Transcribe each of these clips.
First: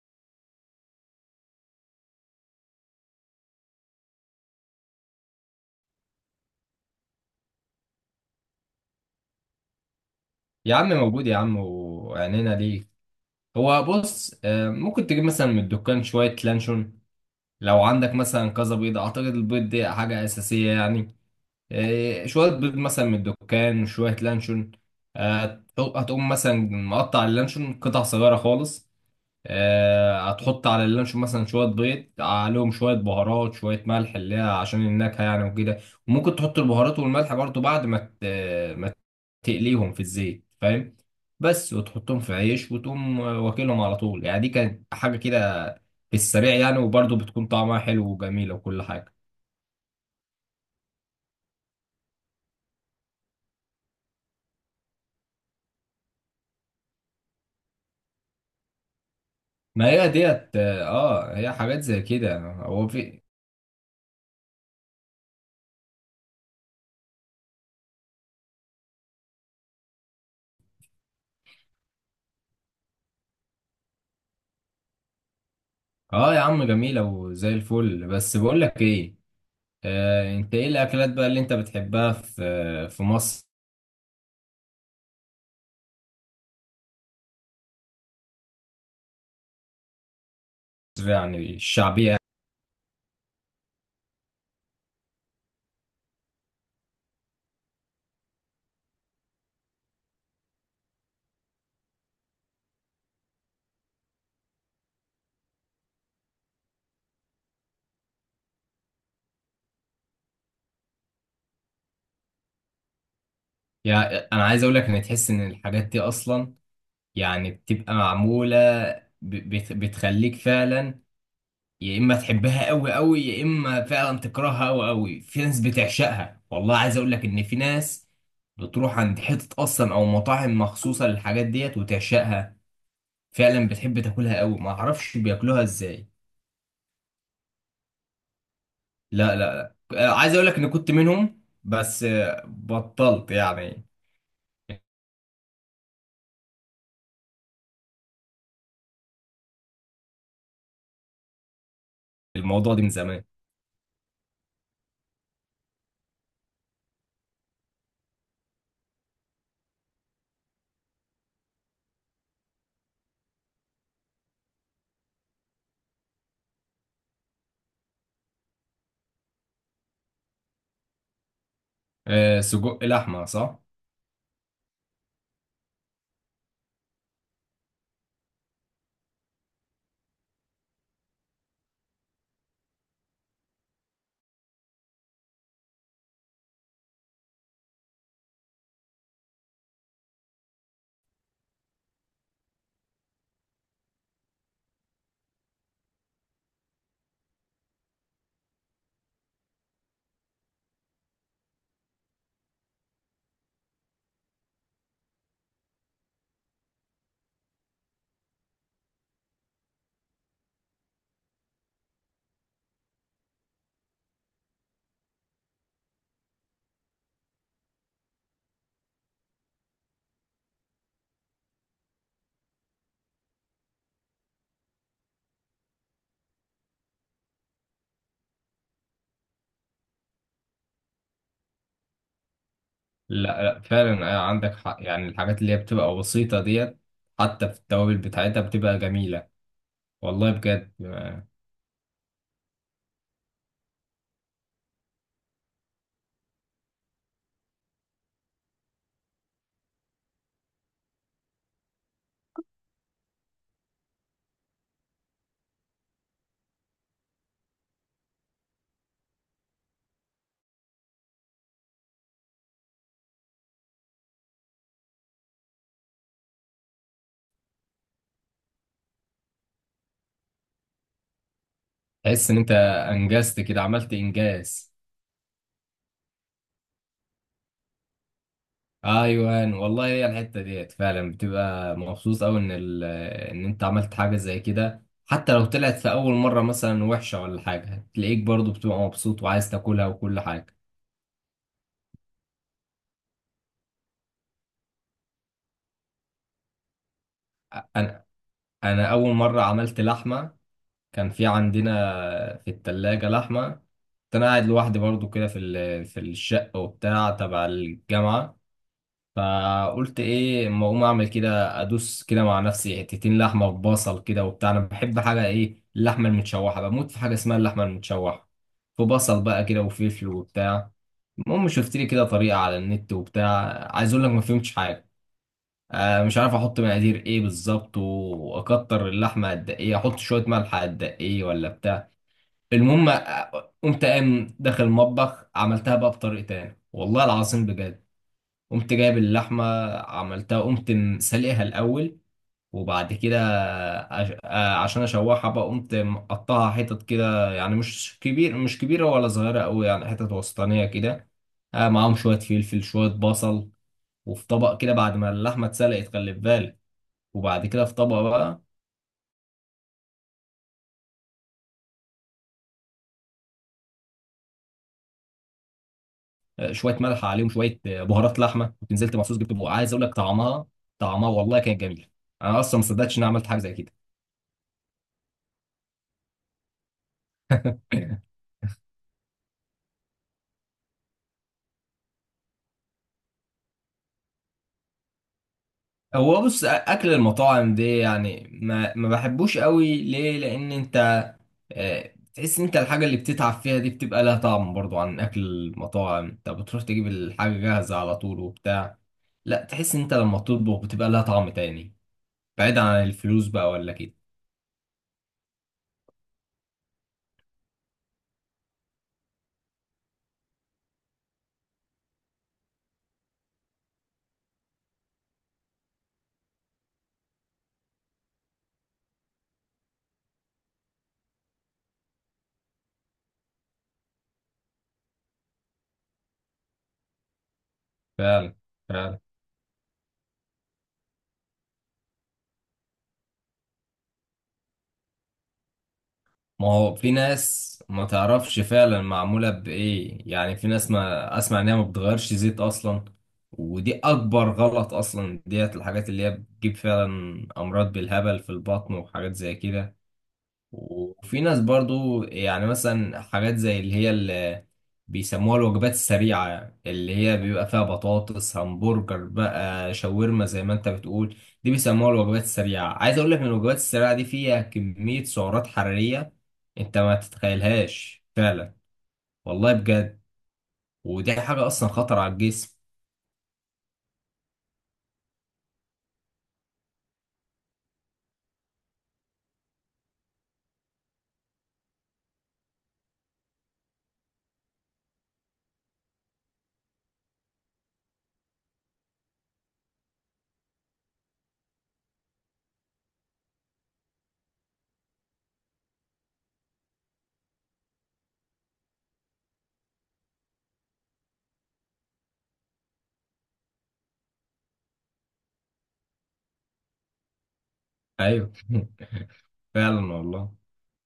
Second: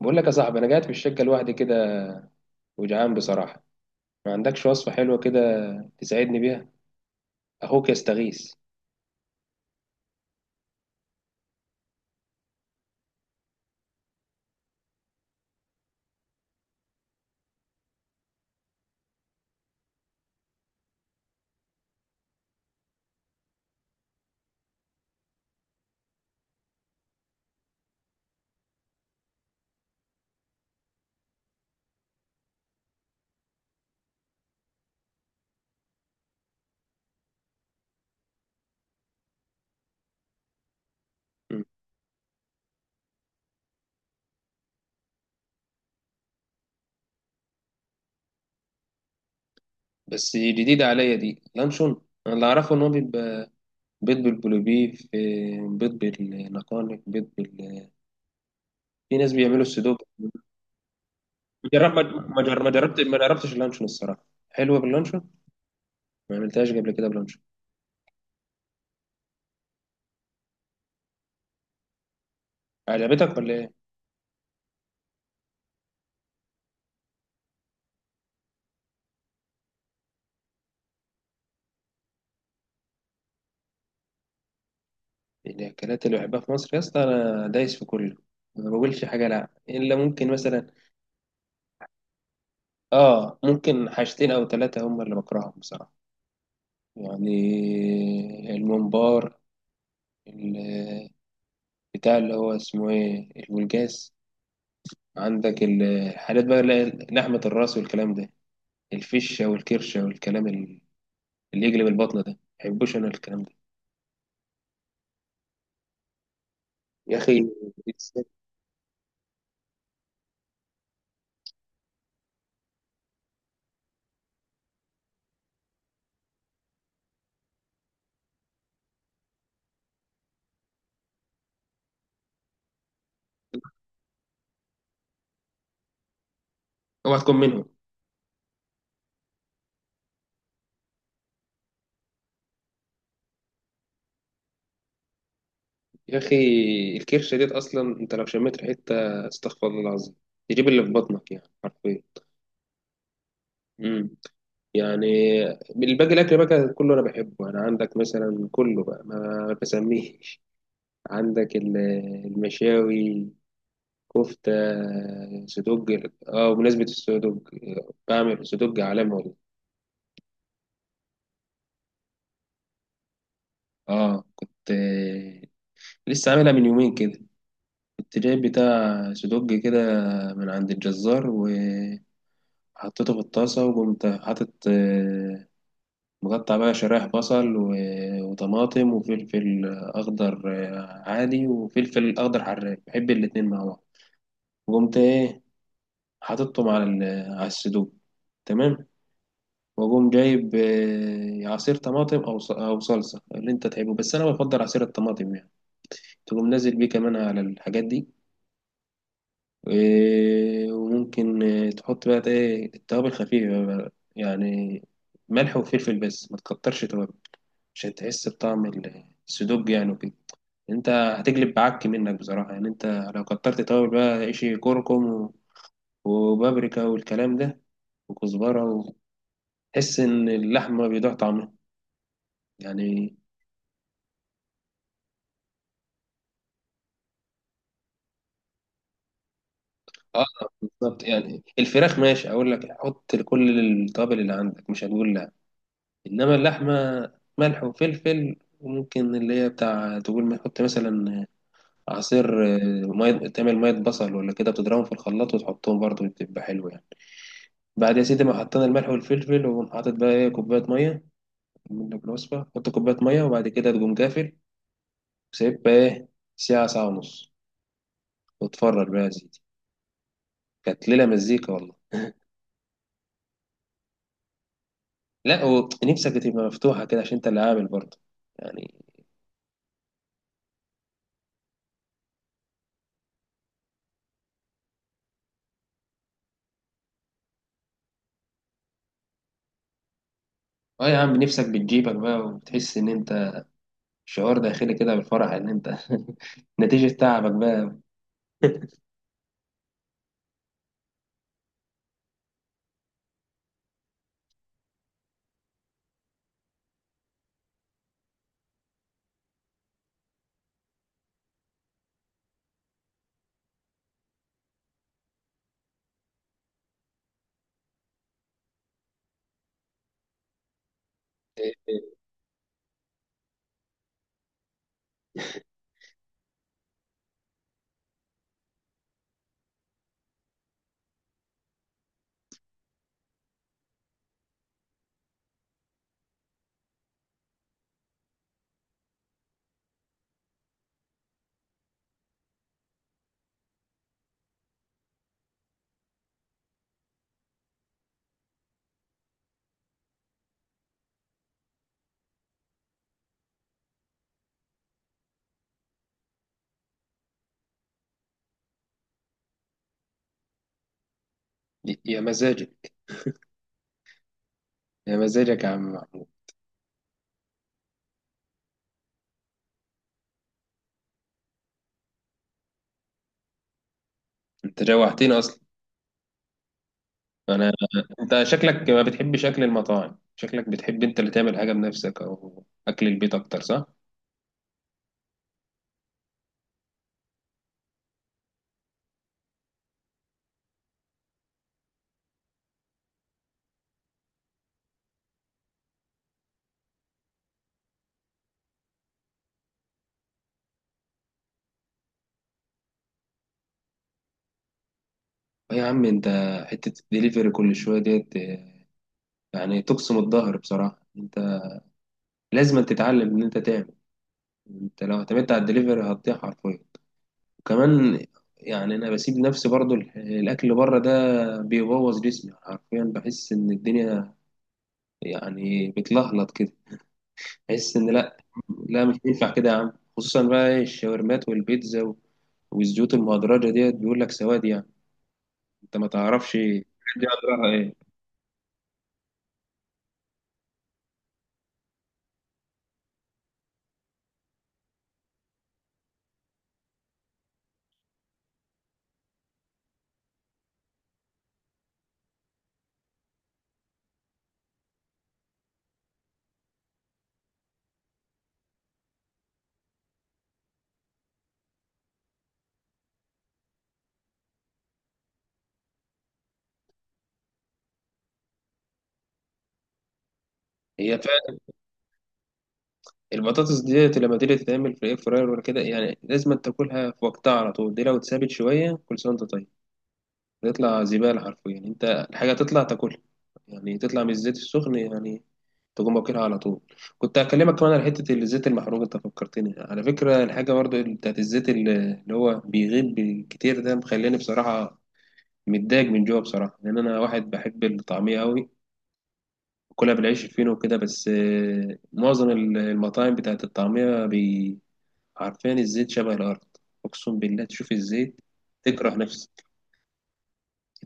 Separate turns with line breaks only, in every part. بقول لك يا صاحبي، انا قاعد في الشقه لوحدي كده، وجعان بصراحه. ما عندكش وصفه حلوه كده تساعدني بيها؟ اخوك يستغيث.
يا عم موجود يا عم، وعينينا ليك. هو بص، ممكن تجيب مثلا من الدكان شوية لانشون. لو عندك مثلا كذا بيض، أعتقد البيض دي حاجة أساسية يعني. شوية بيض مثلا من الدكان وشوية لانشون. هتقوم مثلا مقطع اللانشون قطع صغيرة خالص. هتحط على اللانشون مثلا شوية بيض، عليهم شوية بهارات، شوية ملح اللي هي عشان النكهة يعني وكده. وممكن تحط البهارات والملح برضو بعد ما ما تقليهم في الزيت، فاهم؟
مم.
بس، وتحطهم في عيش وتقوم واكلهم على طول، يعني دي كانت حاجة كده في السريع يعني، وبرضه بتكون طعمها حلو وجميلة وكل حاجة.
بس جديده عليا دي لانشون. انا اللي اعرفه ان هو بيبقى بيض بالبلوبيف، بيض بالنقانق، بيض. في ناس بيعملوا
ما
السدوب.
هي ديت اه، هي حاجات
جرب
زي كده.
ما جرب ما
هو
جربت ما
في
جربتش اللانشون الصراحه. حلوه باللانشون؟ ما عملتهاش قبل كده بلانشون. عجبتك ولا ايه؟
اه يا عم، جميلة وزي الفل، بس بقول لك ايه. انت ايه الاكلات بقى اللي انت بتحبها في مصر؟
الاكلات اللي بحبها في مصر يا اسطى انا دايس في كله، ما بقولش حاجه لا الا ممكن مثلا.
يعني الشعبية؟
اه ممكن حاجتين او ثلاثة هم اللي بكرههم بصراحة. يعني الممبار، ال- بتاع اللي هو اسمه ايه الولجاس. عندك الحاجات بقى اللي هي لحمة الراس والكلام ده، الفشة والكرشة والكلام اللي يجلب البطن ده. مبحبوش انا الكلام ده.
يعني انا عايز اقول لك ان تحس ان الحاجات دي اصلا
يا اخي،
يعني بتبقى معمولة، بتخليك فعلا يا اما تحبها قوي قوي، يا اما فعلا تكرهها قوي قوي. في ناس بتعشقها، والله عايز اقول لك ان في ناس بتروح عند حتة اصلا او مطاعم مخصوصة للحاجات ديت وتعشقها فعلا، بتحب تاكلها قوي، ما اعرفش بياكلوها ازاي.
اوعى تكون منهم.
لا، عايز اقول لك ان كنت منهم، بس بطلت يعني،
يا اخي، الكرشة ديت اصلا انت لو شميت ريحتها استغفر الله العظيم، تجيب اللي في بطنك يعني حرفيا.
الموضوع ده من زمان.
يعني الباقي الاكل بقى كان كله انا بحبه، انا عندك مثلا كله بقى ما بسميش. عندك المشاوي، كفته، صدق. اه بمناسبه الصدق، بعمل صدق عالمي والله.
سجق لحمة، صح.
اه كنت لسه عاملها من يومين كده. كنت جايب بتاع صدق كده من عند الجزار وحطيته في الطاسه، وقمت حاطط مقطع بقى شرايح بصل وطماطم وفلفل أخضر. عادي، وفلفل أخضر حراق، بحب الاتنين مع بعض. وقمت إيه، حاططهم على على السدوق. تمام. وأقوم جايب عصير طماطم أو أو صلصة اللي أنت تحبه، بس أنا بفضل عصير الطماطم يعني. تقوم نازل بيه كمان على الحاجات دي. وممكن تحط بقى إيه التوابل خفيفة بقى، يعني ملح وفلفل بس، ما تكترش توابل، عشان تحس بطعم السدوج يعني وكده. انت هتجلب بعك منك بصراحة، يعني انت لو كترت توابل بقى عيشي كركم وبابريكا والكلام ده وكزبرة، وتحس ان اللحمة بيضيع طعمها يعني.
لا، فعلا، عندك حق. يعني الحاجات اللي هي بتبقى بسيطة ديت، حتى في التوابل بتاعتها بتبقى جميلة،
اه
والله بجد.
بالظبط، يعني الفراخ ماشي اقول لك حط كل التوابل اللي عندك مش هتقول لا، انما اللحمة ملح وفلفل، وممكن اللي هي بتاع تقول ما تحط مثلا عصير مية، تعمل مية بصل ولا كده، بتضربهم في الخلاط وتحطهم برضه بتبقى حلوة يعني. بعد يا سيدي ما حطينا الملح والفلفل، وقوم حاطط بقى ايه كوباية مية. منك الوصفة، حط كوباية مية، وبعد كده تقوم قافل، وسايبها إيه ساعة، ساعة ونص، وتفرج بقى يا سيدي. كانت ليلة مزيكا والله.
تحس ان انت انجزت كده، عملت انجاز.
لا، ونفسك تبقى مفتوحة كده عشان أنت اللي عامل برضه يعني.
ايوه والله، هي الحته ديت فعلا بتبقى مبسوط قوي ان ان انت عملت حاجه زي كده. حتى لو طلعت في اول مره مثلا وحشه ولا حاجه، تلاقيك برضو بتبقى مبسوط وعايز تاكلها وكل حاجه.
أه يا عم، نفسك بتجيبك بقى، وبتحس إن أنت، شعور داخلي كده بالفرح إن أنت نتيجة تعبك بقى.
انا انا اول مره عملت لحمه، كان في عندنا في التلاجة لحمه. كنت انا قاعد لوحدي برضو كده في في الشقه وبتاع تبع الجامعه. فقلت ايه، اما اقوم اعمل كده، ادوس كده مع نفسي حتتين لحمه ببصل كده وبتاع. انا بحب حاجه ايه، اللحمه المتشوحه، بموت في حاجه اسمها اللحمه المتشوحه، في بصل بقى كده وفلفل وبتاع. المهم شفت لي كده طريقه على النت وبتاع. عايز اقول لك ما فهمتش حاجه، آه مش عارف احط مقادير ايه بالظبط، واكتر اللحمه قد ايه، احط شويه ملح قد ايه، ولا بتاع. المهم قمت قام داخل المطبخ عملتها بقى بطريقه تاني، والله العظيم بجد. قمت جايب اللحمة، عملتها، قمت سلقها الأول، وبعد كده عشان أشوحها بقى قمت مقطعها حتت كده، يعني مش كبير، مش كبيرة ولا صغيرة أوي، يعني حتت وسطانية كده. معاهم شوية فلفل، شوية بصل، وفي طبق كده بعد ما اللحمة اتسلقت، خلي في بالك. وبعد كده في طبق بقى
يا مزاجك، يا مزاجك يا عم محمود.
شوية ملح عليهم، شوية بهارات لحمة كنت نزلت مخصوص جبت بقى. عايز أقول لك طعمها، طعمها والله كان جميل، أنا أصلا ما صدقتش إن أنا عملت حاجة زي
أنت جوعتني أصلا أنا.
كده.
أنت شكلك ما بتحبش أكل المطاعم، شكلك بتحب أنت اللي تعمل حاجة بنفسك أو أكل البيت أكتر، صح؟
هو بص، اكل المطاعم دي يعني ما بحبوش قوي. ليه؟ لان انت تحس انت الحاجه اللي بتتعب فيها دي بتبقى لها طعم برضو. عن اكل المطاعم، انت بتروح تجيب الحاجه جاهزه على طول وبتاع. لا، تحس انت لما تطبخ بتبقى لها طعم تاني، بعيد عن الفلوس بقى ولا كده.
يا عم انت، حتة الدليفري كل شوية ديت يعني تقسم الظهر بصراحة. انت لازم تتعلم ان انت تعمل. انت لو اعتمدت على الدليفري هتضيع حرفيا. وكمان يعني انا بسيب نفسي برضو الاكل بره ده بيبوظ جسمي حرفيا، بحس ان الدنيا يعني بتلهلط كده. بحس ان لا،
فعلا.
لا مش ينفع كده يا عم، خصوصا بقى ايه الشاورمات والبيتزا والزيوت المهدرجة ديت، بيقول لك سواد يعني، انت ما تعرفش
ما هو في
دي اضرارها
ناس
ايه.
ما تعرفش فعلا معمولة بإيه. يعني في ناس ما أسمع إنها ما بتغيرش زيت أصلا، ودي أكبر غلط أصلا ديت. الحاجات اللي هي بتجيب فعلا أمراض بالهبل في البطن وحاجات زي كده. وفي ناس برضو يعني مثلا حاجات زي اللي هي اللي بيسموها الوجبات السريعة، اللي هي بيبقى فيها بطاطس، همبرجر بقى، شاورما زي ما انت بتقول. دي بيسموها الوجبات السريعة. عايز اقول لك ان الوجبات السريعة دي فيها كمية سعرات حرارية انت ما تتخيلهاش فعلا، والله بجد.
هي
ودي حاجة اصلا خطر على الجسم.
البطاطس ديت لما تيجي تتعمل في الاير فراير ولا كده يعني لازم تاكلها في وقتها على طول، دي لو اتسابت شويه كل سنه وانت طيب تطلع زباله حرفيا. يعني انت الحاجه تطلع تاكلها، يعني تطلع من الزيت السخن، يعني تقوم واكلها على طول. كنت هكلمك كمان على حته الزيت المحروق، انت فكرتني على فكره، الحاجه برضو بتاعت الزيت اللي هو بيغيب كتير ده مخليني بصراحه متضايق من جوه بصراحه، لان انا واحد بحب الطعميه قوي، كلها بالعيش الفينو وكده، بس معظم المطاعم بتاعت الطعميه عارفين الزيت شبه الارض. اقسم بالله تشوف الزيت
ايوه
تكره نفسك.
فعلا والله.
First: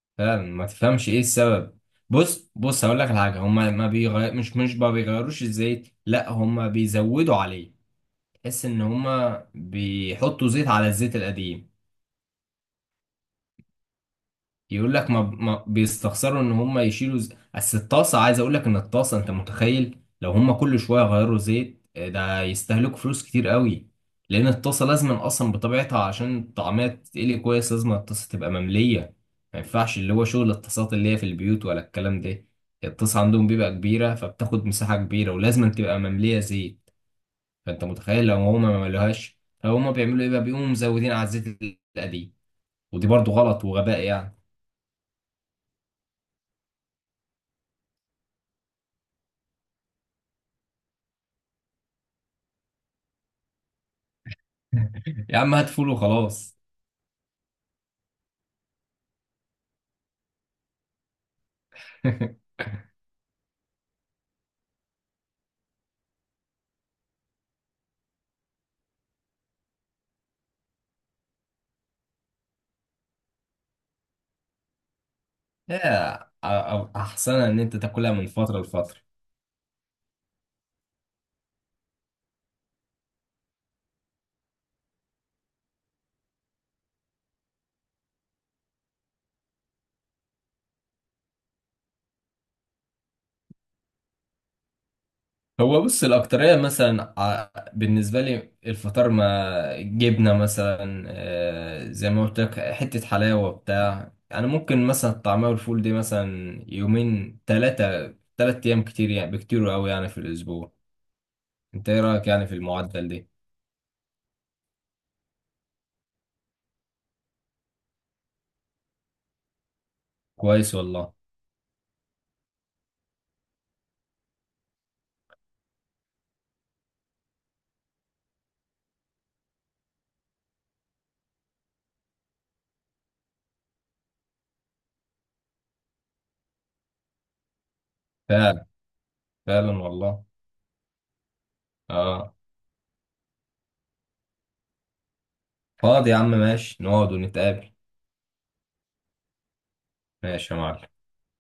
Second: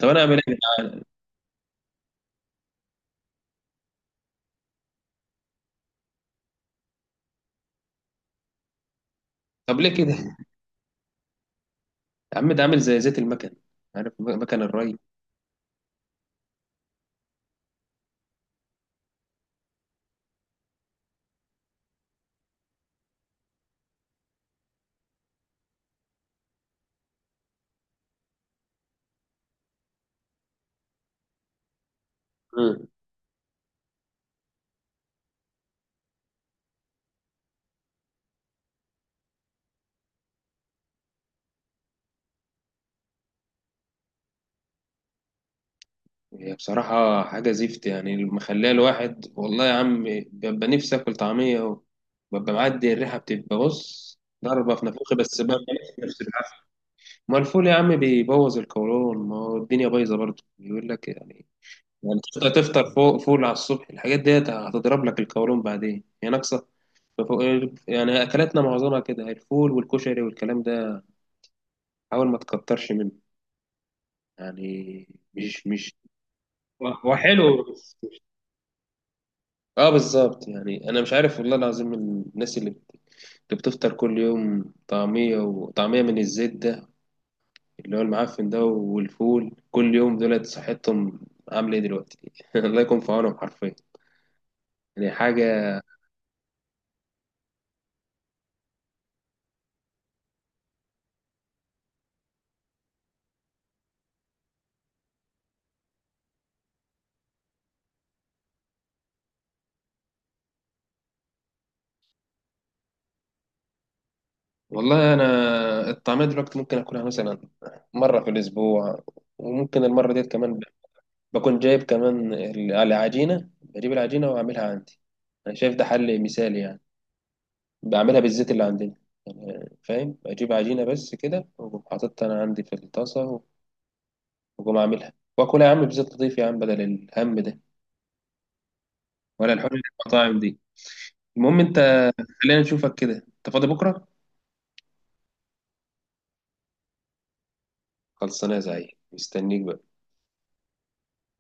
طب انا اعمل
فعلا
ايه يا
ما
جدعان؟
تفهمش ايه السبب. بص بص، هقول لك على حاجه. هما ما بيغير مش ما بيغيروش الزيت، لا، هما بيزودوا عليه. تحس ان هما
طب ليه كده
بيحطوا زيت على الزيت القديم.
يا عم، ده عامل زي زيت المكن. عارف مكن
يقول
الري.
لك ما بيستخسروا ان هم يشيلوا بس الطاسه، عايز اقول لك ان الطاسه، انت متخيل لو هم كل شويه غيروا زيت، ده يستهلكوا فلوس كتير قوي. لان الطاسه لازم اصلا بطبيعتها عشان الطعميه تتقلي كويس لازم الطاسه تبقى ممليه. ما ينفعش اللي هو شغل الطاسات اللي هي في البيوت ولا الكلام ده.
مم.
الطاسه عندهم بيبقى كبيره، فبتاخد مساحه كبيره، ولازم تبقى ممليه زيت. فانت متخيل لو هم ما ملوهاش، لو هم بيعملوا ايه بقى؟ بيقوموا مزودين على الزيت القديم، ودي برضو غلط وغباء يعني.
هي بصراحة حاجة زفت يعني، مخليها الواحد والله يا عم، ببقى نفسي آكل طعمية ببقى معدي، الريحة بتبقى بص، ضربة في نفوخي،
يا
بس
عم
ببقى
هات فول
نفسي نفسي بالعافية.
وخلاص.
ما الفول يا عم بيبوظ القولون، ما هو الدنيا بايظة برضه بيقول لك يعني، يعني تفطر تفطر فوق فول على الصبح الحاجات ديت هتضرب لك القولون بعدين هي يعني. ففوق- يعني اكلاتنا معظمها كده الفول والكشري والكلام ده، حاول ما تكترش منه يعني، مش هو هو
احسنها ان
حلو
انت
بس
تاكلها
مش-
من فتره لفتره.
اه بالظبط، يعني انا مش عارف والله العظيم الناس اللي بتفطر كل يوم طعمية وطعمية من الزيت ده، اللي هو المعفن ده، والفول كل يوم، دولت صحتهم عاملة ايه دلوقتي؟ الله يكون في عونهم حرفيا، يعني حاجة.
هو بص، الاكتريه مثلا بالنسبه لي الفطار ما، جبنه مثلا، زي ما قلت لك، حته حلاوه بتاع انا ممكن مثلا الطعميه والفول دي مثلا يومين، ثلاثه، ثلاث ايام كتير يعني، بكتير قوي يعني في الاسبوع. انت ايه رايك يعني في المعدل ده؟
والله أنا الطعمية دلوقتي ممكن آكلها مثلا مرة في الأسبوع، وممكن المرة ديت كمان
كويس والله.
بكون جايب كمان العجينة، بجيب العجينة وأعملها عندي. أنا شايف ده حل مثالي يعني، بعملها بالزيت اللي عندنا يعني، فاهم؟ أجيب عجينة بس كده، وأقوم حاططها أنا عندي في الطاسة، وأقوم أعملها وأكلها يا عم بزيت لطيف يا عم، بدل الهم ده،
فعلا.
ولا الحوار
فعلا
اللي في
والله.
المطاعم دي. المهم أنت،
اه،
خلينا نشوفك كده، أنت فاضي بكرة؟
فاضي يا عم، ماشي نقعد ونتقابل.
خلصانة يا زعيم، مستنيك بقى.
ماشي يا معلم.